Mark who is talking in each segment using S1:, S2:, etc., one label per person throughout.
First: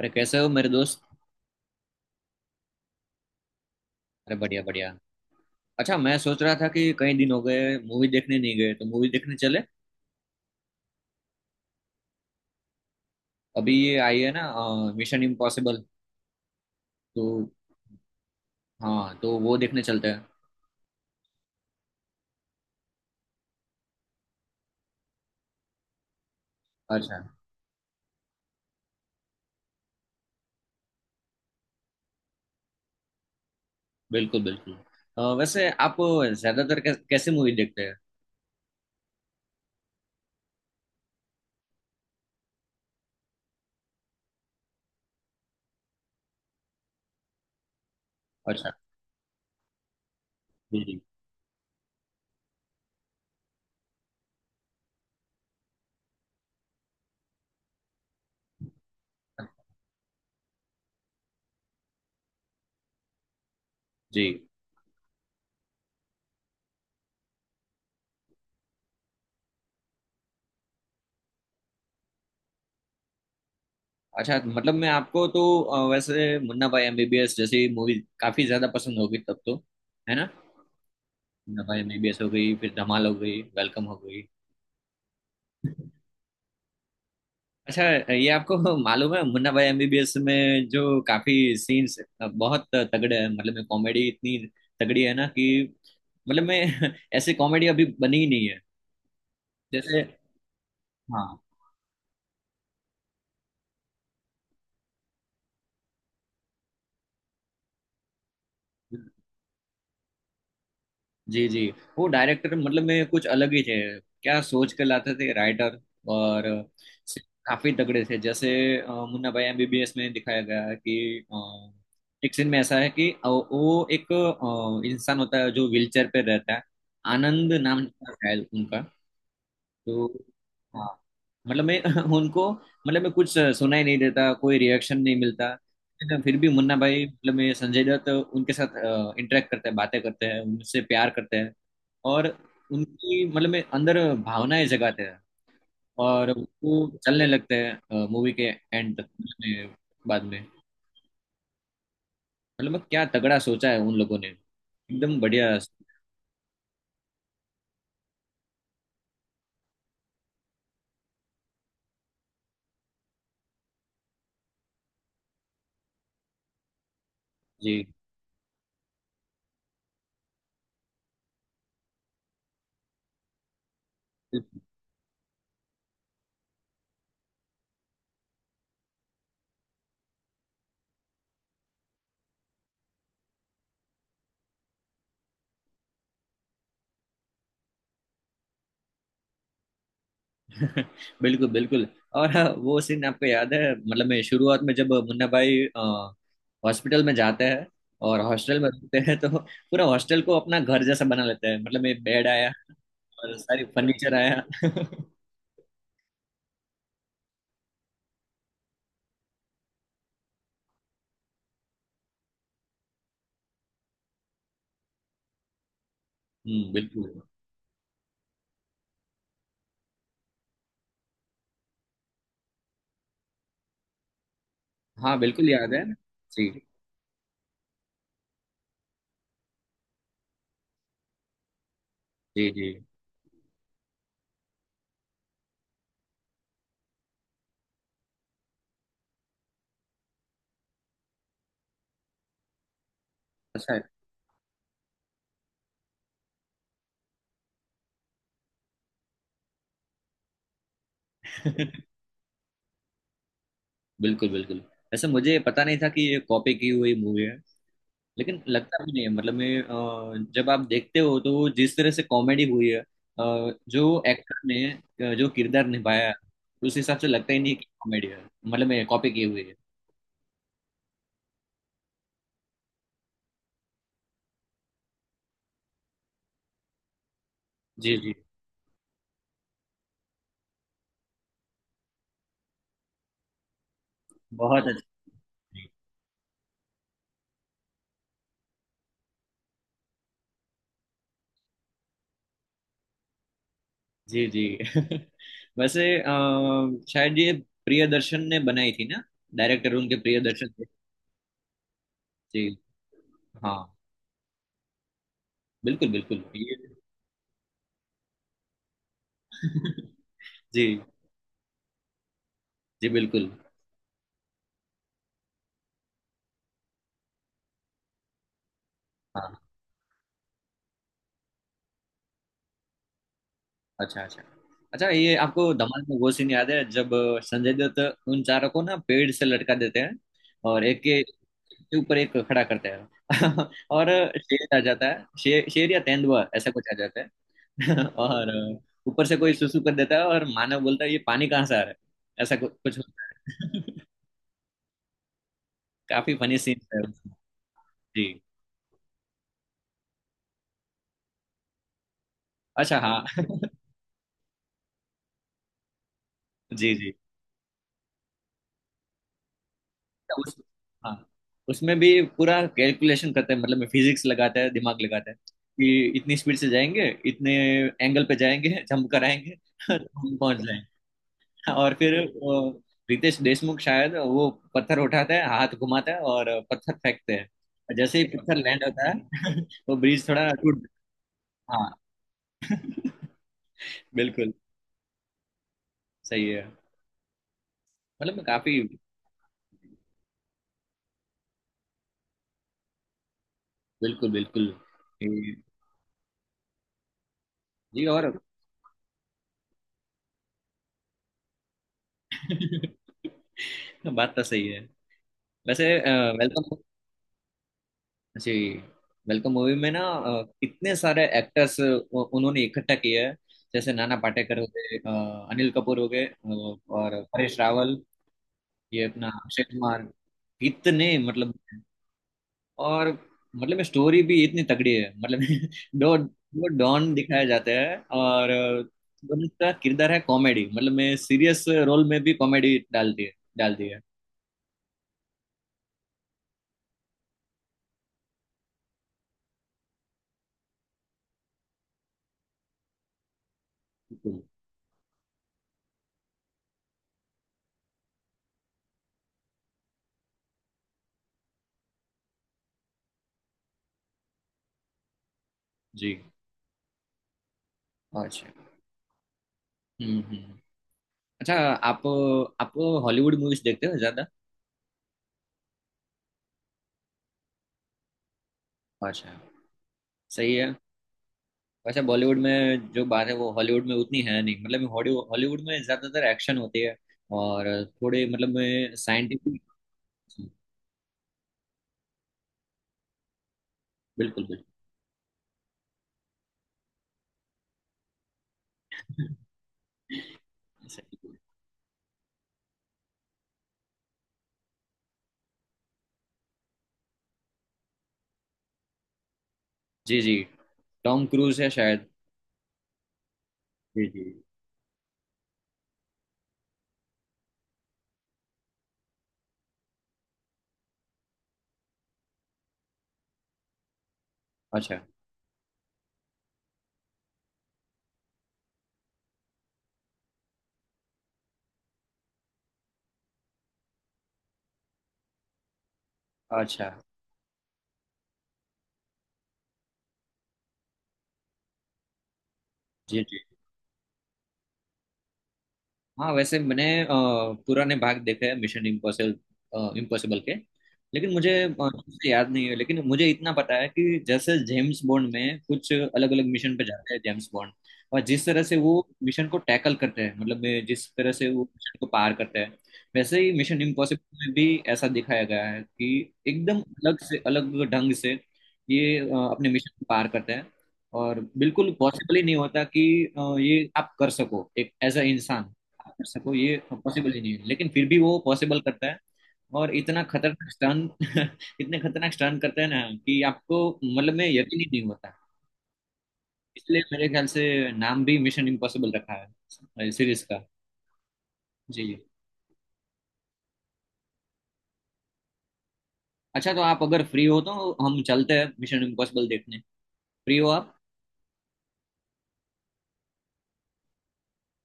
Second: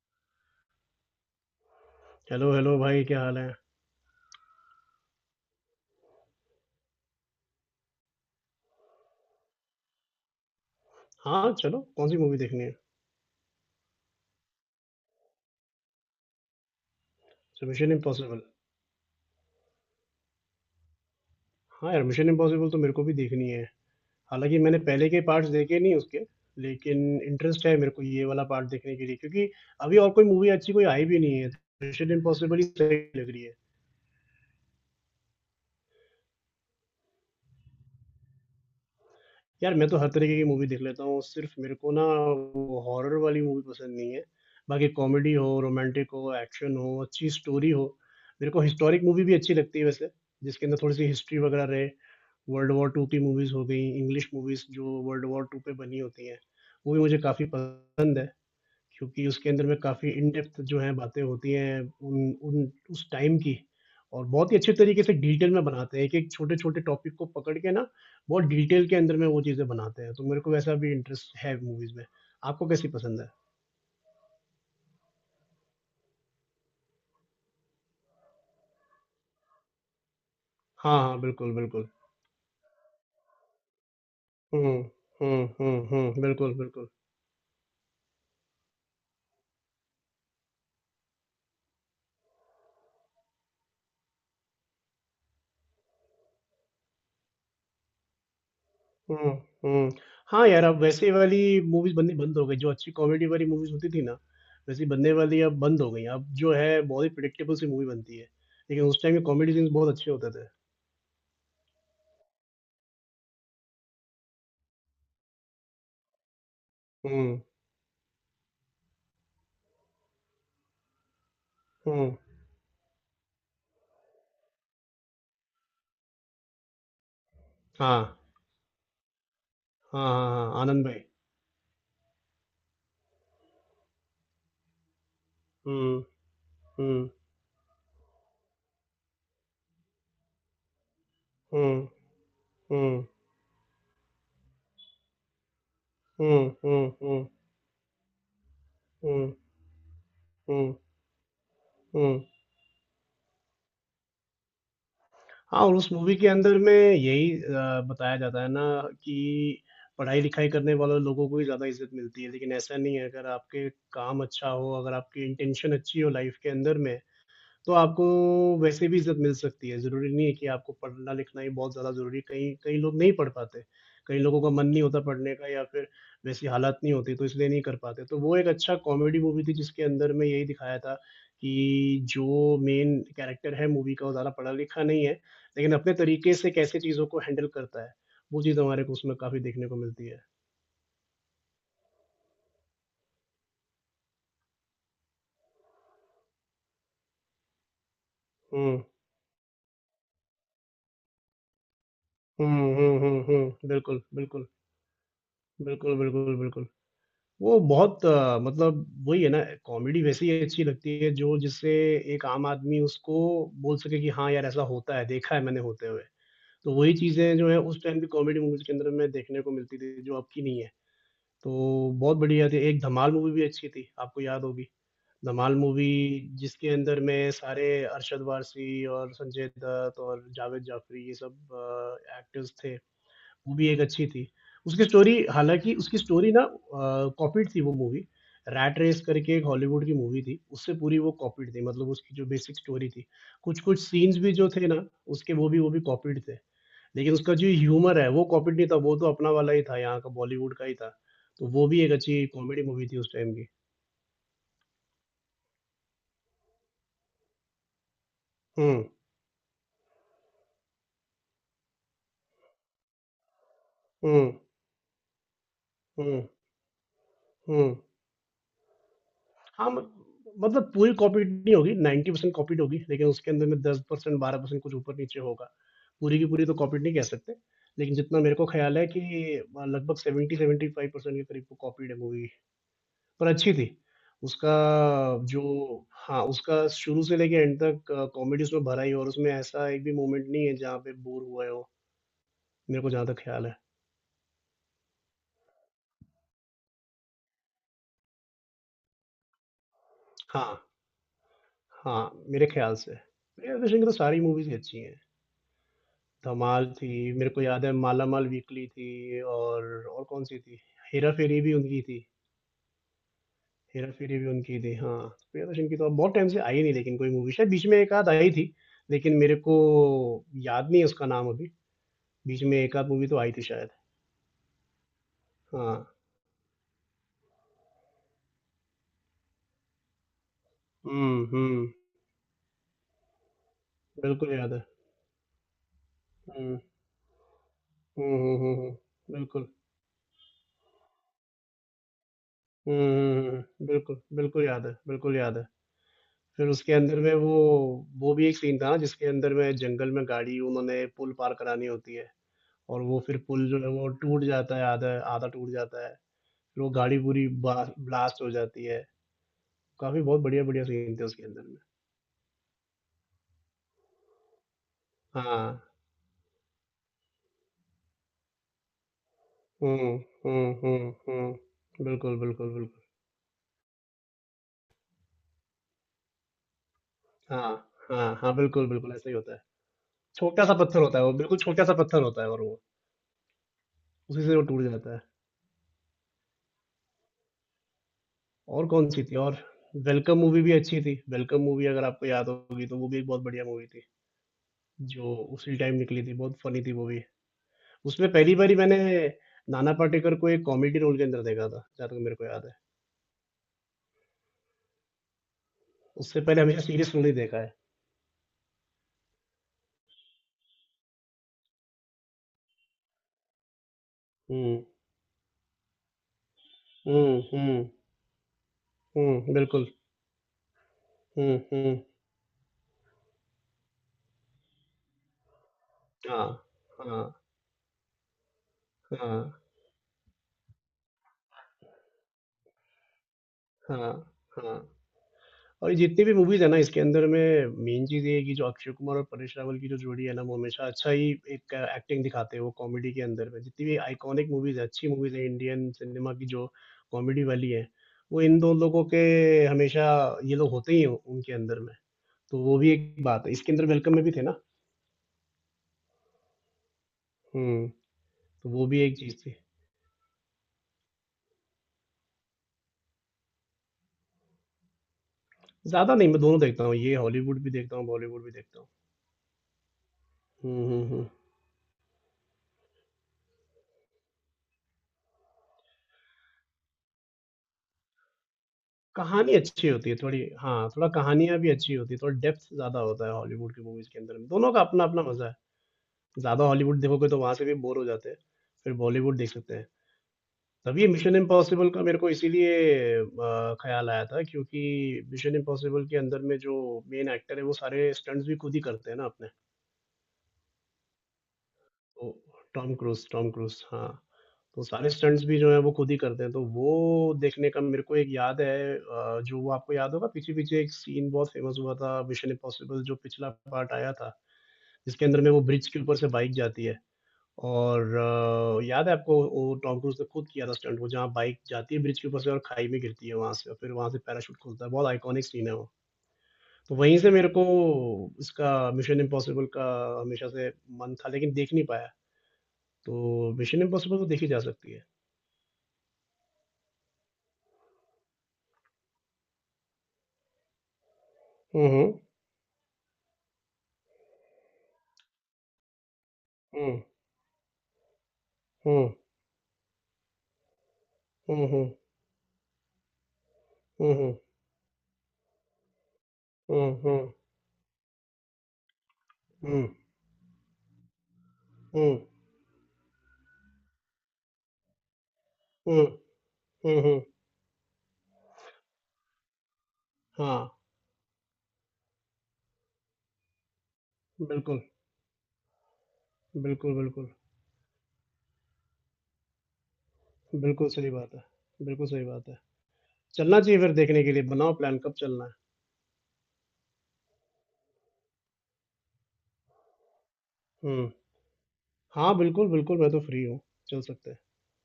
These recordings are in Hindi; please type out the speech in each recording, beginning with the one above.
S1: अरे कैसे हो मेरे दोस्त।
S2: हेलो हेलो भाई, क्या हाल है।
S1: अरे बढ़िया बढ़िया। अच्छा, मैं सोच रहा था कि कई दिन हो गए मूवी देखने नहीं गए, तो मूवी देखने चले।
S2: हाँ चलो, कौन सी मूवी देखनी है।
S1: अभी ये आई है ना, मिशन इम्पॉसिबल, तो।
S2: अच्छा, मिशन इम्पॉसिबल।
S1: हाँ, तो वो देखने चलते हैं।
S2: हाँ यार, मिशन इम्पॉसिबल तो मेरे को भी देखनी है। हालांकि मैंने पहले के पार्ट्स देखे नहीं उसके, लेकिन
S1: अच्छा,
S2: इंटरेस्ट है मेरे को ये वाला पार्ट देखने के लिए, क्योंकि अभी और कोई मूवी अच्छी कोई आई भी नहीं है। मिशन इम्पॉसिबल ही सही लग रही है।
S1: बिल्कुल बिल्कुल। वैसे आप ज्यादातर कैसे मूवी देखते हैं?
S2: यार मैं तो हर तरीके की मूवी देख लेता हूँ, सिर्फ मेरे को ना वो हॉरर वाली मूवी पसंद नहीं है। बाकी कॉमेडी हो, रोमांटिक हो, एक्शन हो, अच्छी स्टोरी हो, मेरे को
S1: अच्छा।
S2: हिस्टोरिक मूवी भी अच्छी लगती है वैसे, जिसके अंदर
S1: जी
S2: थोड़ी
S1: जी।
S2: सी हिस्ट्री वगैरह रहे। वर्ल्ड वॉर टू की मूवीज़ हो गई, इंग्लिश मूवीज़ जो वर्ल्ड वॉर टू पे बनी होती हैं, वो भी मुझे काफ़ी पसंद है। क्योंकि उसके अंदर में काफ़ी इन डेप्थ जो है बातें होती हैं उन उन उस टाइम की।
S1: जी।
S2: और बहुत ही अच्छे तरीके से डिटेल में बनाते हैं, एक एक छोटे छोटे टॉपिक को पकड़ के ना, बहुत डिटेल के अंदर में वो चीज़ें बनाते हैं, तो मेरे को वैसा भी इंटरेस्ट है मूवीज़ में। आपको कैसी पसंद है।
S1: अच्छा, मतलब मैं आपको तो वैसे मुन्ना भाई एमबीबीएस जैसी मूवी काफी ज्यादा पसंद होगी तब तो, है ना?
S2: हाँ हाँ, बिल्कुल
S1: मुन्ना भाई
S2: बिल्कुल।
S1: एमबीबीएस हो गई, फिर धमाल हो गई, वेलकम हो गई।
S2: हम्म, हम्म, बिल्कुल बिल्कुल।
S1: अच्छा, ये आपको मालूम है मुन्ना भाई एमबीबीएस में जो काफी सीन्स बहुत तगड़े हैं, मतलब में कॉमेडी इतनी तगड़ी है ना कि मतलब में ऐसी कॉमेडी अभी बनी ही नहीं है
S2: हम्म हम्म।
S1: जैसे।
S2: हाँ यार, अब वैसे वाली
S1: हाँ।
S2: मूवीज बननी बंद हो गई, जो अच्छी कॉमेडी वाली मूवीज होती थी ना, वैसी बनने वाली अब बंद हो गई। अब जो है बहुत ही प्रिडिक्टेबल सी मूवी बनती है, लेकिन उस टाइम के कॉमेडी सीन्स बहुत अच्छे होते थे।
S1: जी जी। वो डायरेक्टर मतलब में कुछ अलग ही थे, क्या सोच के लाते थे राइटर, और
S2: हम्म
S1: काफी तगड़े थे जैसे। मुन्ना भाई एमबीबीएस में दिखाया गया है कि
S2: हम्म।
S1: एक सीन में ऐसा है कि वो एक इंसान होता है जो व्हीलचेयर पे रहता है। आनंद नाम था
S2: हाँ
S1: शायद उनका,
S2: हाँ
S1: तो।
S2: हाँ, हाँ आनंद
S1: हाँ।
S2: भाई।
S1: मतलब मैं उनको मतलब मैं कुछ सुनाई नहीं देता, कोई रिएक्शन नहीं मिलता।
S2: हम्म
S1: लेकिन फिर भी मुन्ना भाई
S2: हम्म
S1: मतलब मैं संजय दत्त उनके साथ इंटरेक्ट करते हैं, बातें करते हैं, उनसे प्यार करते हैं,
S2: हम्म
S1: और
S2: हम्म
S1: उनकी मतलब में अंदर भावनाएं जगाते हैं, और
S2: हम्म हम्म
S1: वो
S2: हम्म
S1: चलने लगते हैं मूवी के एंड
S2: हम्म
S1: में, बाद में।
S2: हम्म हम्म।
S1: मतलब मैं क्या तगड़ा सोचा है उन लोगों ने, एकदम बढ़िया।
S2: हाँ, और उस मूवी के अंदर में यही बताया जाता है ना कि पढ़ाई लिखाई करने वाले लोगों को ही ज़्यादा इज्जत मिलती है, लेकिन ऐसा नहीं है। अगर आपके काम अच्छा हो, अगर आपकी इंटेंशन अच्छी हो लाइफ के अंदर में, तो
S1: जी
S2: आपको वैसे भी इज़्ज़त मिल सकती है। ज़रूरी नहीं है कि आपको पढ़ना-लिखना ही बहुत ज़्यादा ज़रूरी है, कई कई लोग नहीं पढ़ पाते, कई लोगों का मन नहीं होता पढ़ने का, या फिर वैसी हालात नहीं होती तो इसलिए नहीं कर पाते। तो वो एक अच्छा कॉमेडी मूवी थी, जिसके अंदर में यही दिखाया था कि जो मेन कैरेक्टर है मूवी का, वो ज़्यादा पढ़ा-लिखा नहीं है, लेकिन अपने तरीके से कैसे चीज़ों को हैंडल करता है, वो चीज़ हमारे को उसमें काफ़ी देखने को मिलती है।
S1: बिल्कुल बिल्कुल। और हाँ, वो सीन आपको याद है मतलब मैं शुरुआत में जब मुन्ना भाई हॉस्पिटल में जाते हैं और हॉस्टल में
S2: हुँ।
S1: रहते हैं, तो पूरा हॉस्टल को अपना घर जैसा बना लेते हैं, मतलब एक बेड
S2: हुँ
S1: आया
S2: हुँ हुँ
S1: और सारी
S2: हुँ, बिल्कुल
S1: फर्नीचर आया
S2: बिल्कुल।
S1: हम्म।
S2: बिल्कुल बिल्कुल बिल्कुल। वो बहुत मतलब वही है ना, कॉमेडी वैसी अच्छी लगती है जो जिससे एक आम आदमी उसको बोल सके कि हाँ यार, ऐसा होता है, देखा है मैंने होते हुए। तो वही
S1: बिल्कुल।
S2: चीज़ें जो है उस टाइम भी कॉमेडी मूवीज के अंदर में देखने को मिलती थी, जो अब की नहीं है। तो बहुत बढ़िया थी। एक धमाल मूवी भी अच्छी थी, आपको याद होगी
S1: हाँ बिल्कुल
S2: धमाल
S1: याद है।
S2: मूवी,
S1: जी
S2: जिसके अंदर में सारे अरशद वारसी और संजय दत्त और जावेद जाफरी ये सब
S1: जी।
S2: एक्टर्स
S1: जी,
S2: थे। वो भी एक अच्छी थी। उसकी स्टोरी, हालाँकि उसकी स्टोरी ना कॉपीड थी वो मूवी। रैट रेस करके एक हॉलीवुड की मूवी थी, उससे पूरी वो कॉपीड थी, मतलब उसकी जो बेसिक स्टोरी थी।
S1: ऐसा
S2: कुछ-कुछ
S1: है
S2: सीन्स भी जो थे ना, उसके वो भी कॉपीड थे। लेकिन उसका जो ह्यूमर है, वो कॉपीड नहीं था, वो तो अपना वाला ही था, यहाँ का बॉलीवुड का ही था। तो वो भी एक अच्छी कॉमेडी मूवी थी उस टाइम की।
S1: बिल्कुल बिल्कुल। वैसे मुझे पता नहीं था कि ये कॉपी की हुई मूवी है, लेकिन लगता
S2: हुँ
S1: भी नहीं है, मतलब मैं जब आप देखते हो तो जिस तरह से कॉमेडी हुई है, जो
S2: हुँ
S1: एक्टर ने जो किरदार निभाया है,
S2: हुँ
S1: उस हिसाब से लगता ही नहीं
S2: हुँ।
S1: कि कॉमेडी है, मतलब मैं कॉपी की हुई है।
S2: हाँ, म मतलब पूरी कॉपीड नहीं होगी, 90% कॉपीड होगी, लेकिन उसके अंदर में 10% 12% कुछ ऊपर-नीचे होगा। पूरी की पूरी तो कॉपीड नहीं कह सकते, लेकिन
S1: जी जी।
S2: जितना मेरे को ख़्याल है कि लगभग 70-75% के करीब वो कॉपीड है मूवी, पर अच्छी थी। उसका
S1: बहुत अच्छी।
S2: जो, हाँ, उसका शुरू से लेके एंड तक कॉमेडी उसमें भरा ही है, और उसमें ऐसा एक भी मोमेंट नहीं है जहाँ पे बोर हुए हो, मेरे को जहाँ तक ख़्याल है।
S1: जी जी वैसे शायद ये प्रियदर्शन ने बनाई थी ना, डायरेक्टर उनके प्रियदर्शन
S2: हाँ,
S1: थे।
S2: हाँ, मेरे
S1: जी।
S2: ख़्याल से। प्रिया
S1: हाँ
S2: दर्शन की तो सारी मूवीज़ ही अच्छी हैं।
S1: बिल्कुल बिल्कुल ये
S2: धमाल थी, मेरे को याद है मालामाल वीकली थी, और कौन-सी थी?
S1: जी
S2: हेरा फेरी भी उनकी थी।
S1: जी बिल्कुल।
S2: हेरा-फेरी भी उनकी थी, हाँ। प्रियदर्शन की तो अब बहुत टाइम से आई नहीं लेकिन कोई मूवी, शायद बीच में एक आध आई थी, लेकिन मेरे
S1: हाँ।
S2: को याद नहीं है उसका नाम अभी। बीच में एक आध मूवी तो आई थी शायद।
S1: अच्छा अच्छा। अच्छा, ये आपको धमाल
S2: हाँ।
S1: में वो सीन याद है जब संजय दत्त उन चारों को ना पेड़ से लटका देते हैं, और एक के
S2: हुँ हुँ,
S1: के ऊपर एक खड़ा करते हैं और
S2: बिल्कुल
S1: शेर
S2: याद
S1: आ
S2: है।
S1: जाता है, शेर शेर या तेंदुआ, ऐसा
S2: हुँ,
S1: कुछ आ जाता है
S2: हुँ
S1: और
S2: हुँ हुँ हुँ,
S1: ऊपर से कोई
S2: बिल्कुल।
S1: सुसु कर देता है और मानव बोलता है ये पानी कहाँ से आ रहा है, ऐसा कुछ
S2: हुँ
S1: कुछ होता
S2: हुँ हुँ हुँ,
S1: है
S2: बिल्कुल, बिल्कुल याद है, बिल्कुल याद है।
S1: काफी फनी
S2: फिर
S1: सीन
S2: उसके
S1: है
S2: अंदर
S1: उसमें।
S2: में वो
S1: जी।
S2: वो भी एक सीन था ना, जिसके अंदर में जंगल में गाड़ी उन्होंने पुल पार करानी होती है,
S1: अच्छा
S2: और वो
S1: हाँ
S2: फिर पुल जो है वो टूट जाता है, आधा आधा टूट जाता है। फिर वो
S1: जी जी।
S2: गाड़ी पूरी बा ब्लास्ट हो जाती है। काफ़ी बहुत
S1: तो उस,
S2: बढ़िया-बढ़िया सीन
S1: हाँ,
S2: थे उसके अंदर में।
S1: उसमें भी पूरा कैलकुलेशन करते हैं, मतलब फिजिक्स लगाता है, दिमाग लगाता है
S2: हाँ।
S1: कि इतनी स्पीड से जाएंगे, इतने एंगल पे जाएंगे, जंप कराएंगे
S2: हुँ
S1: तो हम
S2: हुँ
S1: पहुंच
S2: हुँ
S1: जाएंगे।
S2: हुँ,
S1: और फिर
S2: बिल्कुल
S1: वो
S2: बिल्कुल बिल्कुल।
S1: रितेश देशमुख शायद, वो पत्थर उठाता है, हाथ घुमाता है, और पत्थर फेंकते हैं।
S2: हाँ
S1: और जैसे ही
S2: हाँ हाँ,
S1: पत्थर लैंड
S2: बिल्कुल,
S1: होता
S2: बिल्कुल ऐसा ही होता
S1: है
S2: है।
S1: वो ब्रिज थोड़ा
S2: छोटा-सा
S1: टूट।
S2: पत्थर होता है वो, बिल्कुल
S1: हाँ
S2: छोटा-सा पत्थर होता है, और वो, उसी
S1: बिल्कुल।
S2: से वो टूट जाता है।
S1: सही है, मतलब काफी।
S2: और कौन-सी थी, और वेलकम मूवी भी अच्छी थी। वेलकम मूवी अगर आपको याद होगी तो वो भी एक बहुत बढ़िया मूवी थी,
S1: बिल्कुल बिल्कुल।
S2: जो
S1: जी
S2: उसी टाइम निकली थी, बहुत फ़नी थी वो भी।
S1: जी,
S2: उसमें
S1: और
S2: पहली बारी मैंने नाना पाटेकर को एक कॉमेडी रोल के अंदर देखा था, जहाँ तक मेरे को याद है।
S1: बात तो सही है। वैसे
S2: उससे पहले
S1: वेलकम।
S2: हमेशा सीरियस रोल ही देखा है।
S1: जी। वेलकम मूवी में ना कितने सारे एक्टर्स उन्होंने इकट्ठा किया है, जैसे नाना पाटेकर हो
S2: हुँ।
S1: गए, अनिल कपूर हो गए, और
S2: हुँ
S1: परेश
S2: हुँ
S1: रावल, ये अपना
S2: हुँ,
S1: अक्षय
S2: बिल्कुल।
S1: कुमार, इतने मतलब।
S2: हुँ हुँ।
S1: और मतलब स्टोरी भी इतनी तगड़ी है, मतलब दो
S2: हाँ
S1: दो डॉन
S2: हाँ
S1: दिखाए जाते हैं, और
S2: हाँ
S1: उनका किरदार है कॉमेडी, मतलब मैं सीरियस रोल में भी कॉमेडी डाल दी है, डाल दी है।
S2: हाँ हाँ। और जितनी भी मूवीज़ है ना, इसके अंदर में मेन चीज़ ये है कि जो अक्षय कुमार और परेश रावल की जो जोड़ी है ना, वो हमेशा अच्छा ही एक एक्टिंग दिखाते हैं वो कॉमेडी के अंदर में। जितनी भी
S1: बिल्कुल।
S2: आइकॉनिक मूवीज़ है, अच्छी मूवीज़ है इंडियन सिनेमा की जो कॉमेडी वाली है, वो इन 2 लोगों के, हमेशा ये लोग होते ही हैं उनके अंदर में। तो वो भी एक बात है, इसके अंदर वेलकम में भी थे ना?
S1: जी।
S2: हुँ,
S1: अच्छा
S2: तो वो भी एक चीज़ थी।
S1: हम्म। अच्छा, आप आप हॉलीवुड मूवीज देखते हो?
S2: ज़्यादा नहीं, मैं दोनों देखता हूँ, ये हॉलीवुड भी देखता हूँ, बॉलीवुड भी देखता हूँ।
S1: अच्छा सही है।
S2: हुँ हुँ हुँ।
S1: वैसे बॉलीवुड में जो बात है वो हॉलीवुड में उतनी है नहीं, मतलब हॉलीवुड हॉलीवुड में ज्यादातर एक्शन होती है, और थोड़े मतलब में
S2: कहानी
S1: साइंटिफिक।
S2: अच्छी होती है थोड़ी, हाँ, थोड़ा कहानियाँ भी अच्छी होती है, थोड़ा डेप्थ ज़्यादा होता है हॉलीवुड की मूवीज़ के अंदर
S1: बिल्कुल
S2: में,
S1: बिल्कुल
S2: दोनों का अपना-अपना मज़ा है। ज़्यादा हॉलीवुड देखोगे तो वहाँ से भी बोर हो जाते हैं, फिर बॉलीवुड देख सकते हैं। तभी
S1: सही।
S2: मिशन इम्पॉसिबल का मेरे को इसीलिए ख़्याल आया था, क्योंकि मिशन इम्पॉसिबल के अंदर में जो मेन एक्टर है वो सारे स्टंट्स भी खुद ही करते हैं ना अपने।
S1: जी जी। टॉम क्रूज है शायद।
S2: ओ, टॉम क्रूज़, टॉम क्रूज़,
S1: जी
S2: हाँ,
S1: जी।
S2: तो सारे स्टंट्स भी जो हैं वो खुद ही करते हैं, तो वो देखने का मेरे को एक, याद है जो, वो आपको याद होगा पीछे-पीछे, एक सीन बहुत फ़ेमस हुआ था मिशन इम्पॉसिबल जो पिछला पार्ट आया था,
S1: अच्छा
S2: जिसके अंदर में वो ब्रिज के ऊपर से बाइक जाती है और याद है आपको, वो टॉम क्रूज़ ने खुद किया था स्टंट, वो जहाँ बाइक जाती है ब्रिज के ऊपर से और खाई में गिरती है वहाँ से, और फिर वहाँ से पैराशूट खुलता है, बहुत आइकॉनिक सीन है वो।
S1: अच्छा।
S2: तो वहीं से मेरे को इसका मिशन इम्पॉसिबल का हमेशा से मन था, लेकिन देख नहीं पाया। तो
S1: जी जी।
S2: मिशन इम्पॉसिबल तो देखी जा सकती है।
S1: हाँ वैसे मैंने पुराने भाग देखे हैं मिशन इम्पॉसिबल इम्पॉसिबल के, लेकिन मुझे
S2: हुँ
S1: ठीक
S2: हुँ।
S1: से याद नहीं है। लेकिन मुझे इतना पता है कि जैसे जेम्स बॉन्ड में कुछ अलग अलग मिशन पे
S2: हुँ
S1: जाते हैं जेम्स बॉन्ड, और जिस तरह से वो
S2: हुँ
S1: मिशन को टैकल करते हैं, मतलब जिस तरह से वो
S2: हुँ हुँ
S1: मिशन को पार करते हैं, वैसे ही मिशन
S2: हुँ हुँ
S1: इम्पॉसिबल में भी ऐसा दिखाया गया है कि एकदम
S2: हुँ
S1: अलग
S2: हुँ
S1: से अलग ढंग से ये अपने
S2: हुँ
S1: मिशन को पार करते हैं, और बिल्कुल
S2: हुँ
S1: पॉसिबल ही नहीं होता कि ये आप कर सको, एक एज अ इंसान
S2: हुँ
S1: कर सको ये,
S2: हुँ हुँ।
S1: पॉसिबल ही नहीं है, लेकिन फिर भी वो पॉसिबल करता है, और इतना
S2: हाँ,
S1: खतरनाक स्टन इतने खतरनाक स्टन करता है ना कि आपको मतलब में यकीन
S2: बिल्कुल
S1: ही नहीं होता।
S2: बिल्कुल
S1: इसलिए
S2: बिल्कुल।
S1: मेरे ख्याल से नाम भी मिशन इम्पॉसिबल रखा है सीरीज का।
S2: बिल्कुल सही बात है,
S1: जी।
S2: बिल्कुल सही बात है। चलना चाहिए फिर देखने के लिए, बनाओ प्लान कब चलना है।
S1: अच्छा तो आप अगर फ्री हो तो हम चलते हैं मिशन इम्पॉसिबल देखने, फ्री हो आप?
S2: हुँ। हाँ, बिल्कुल बिल्कुल, मैं तो फ्री हूँ, चल सकते हैं।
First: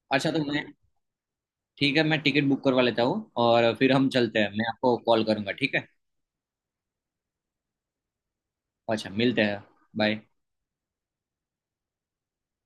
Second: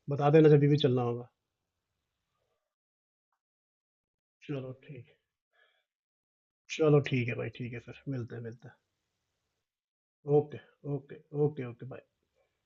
S2: बता
S1: अच्छा तो
S2: देना
S1: मैं,
S2: जभी भी चलना होगा।
S1: ठीक है, मैं टिकट बुक करवा लेता हूँ और फिर हम चलते हैं। मैं
S2: चलो
S1: आपको
S2: ठीक है,
S1: कॉल करूंगा, ठीक है?
S2: चलो ठीक है भाई, ठीक है फिर मिलते हैं, मिलते हैं।
S1: अच्छा मिलते हैं। Bye.
S2: Okay, okay, okay, okay, bye.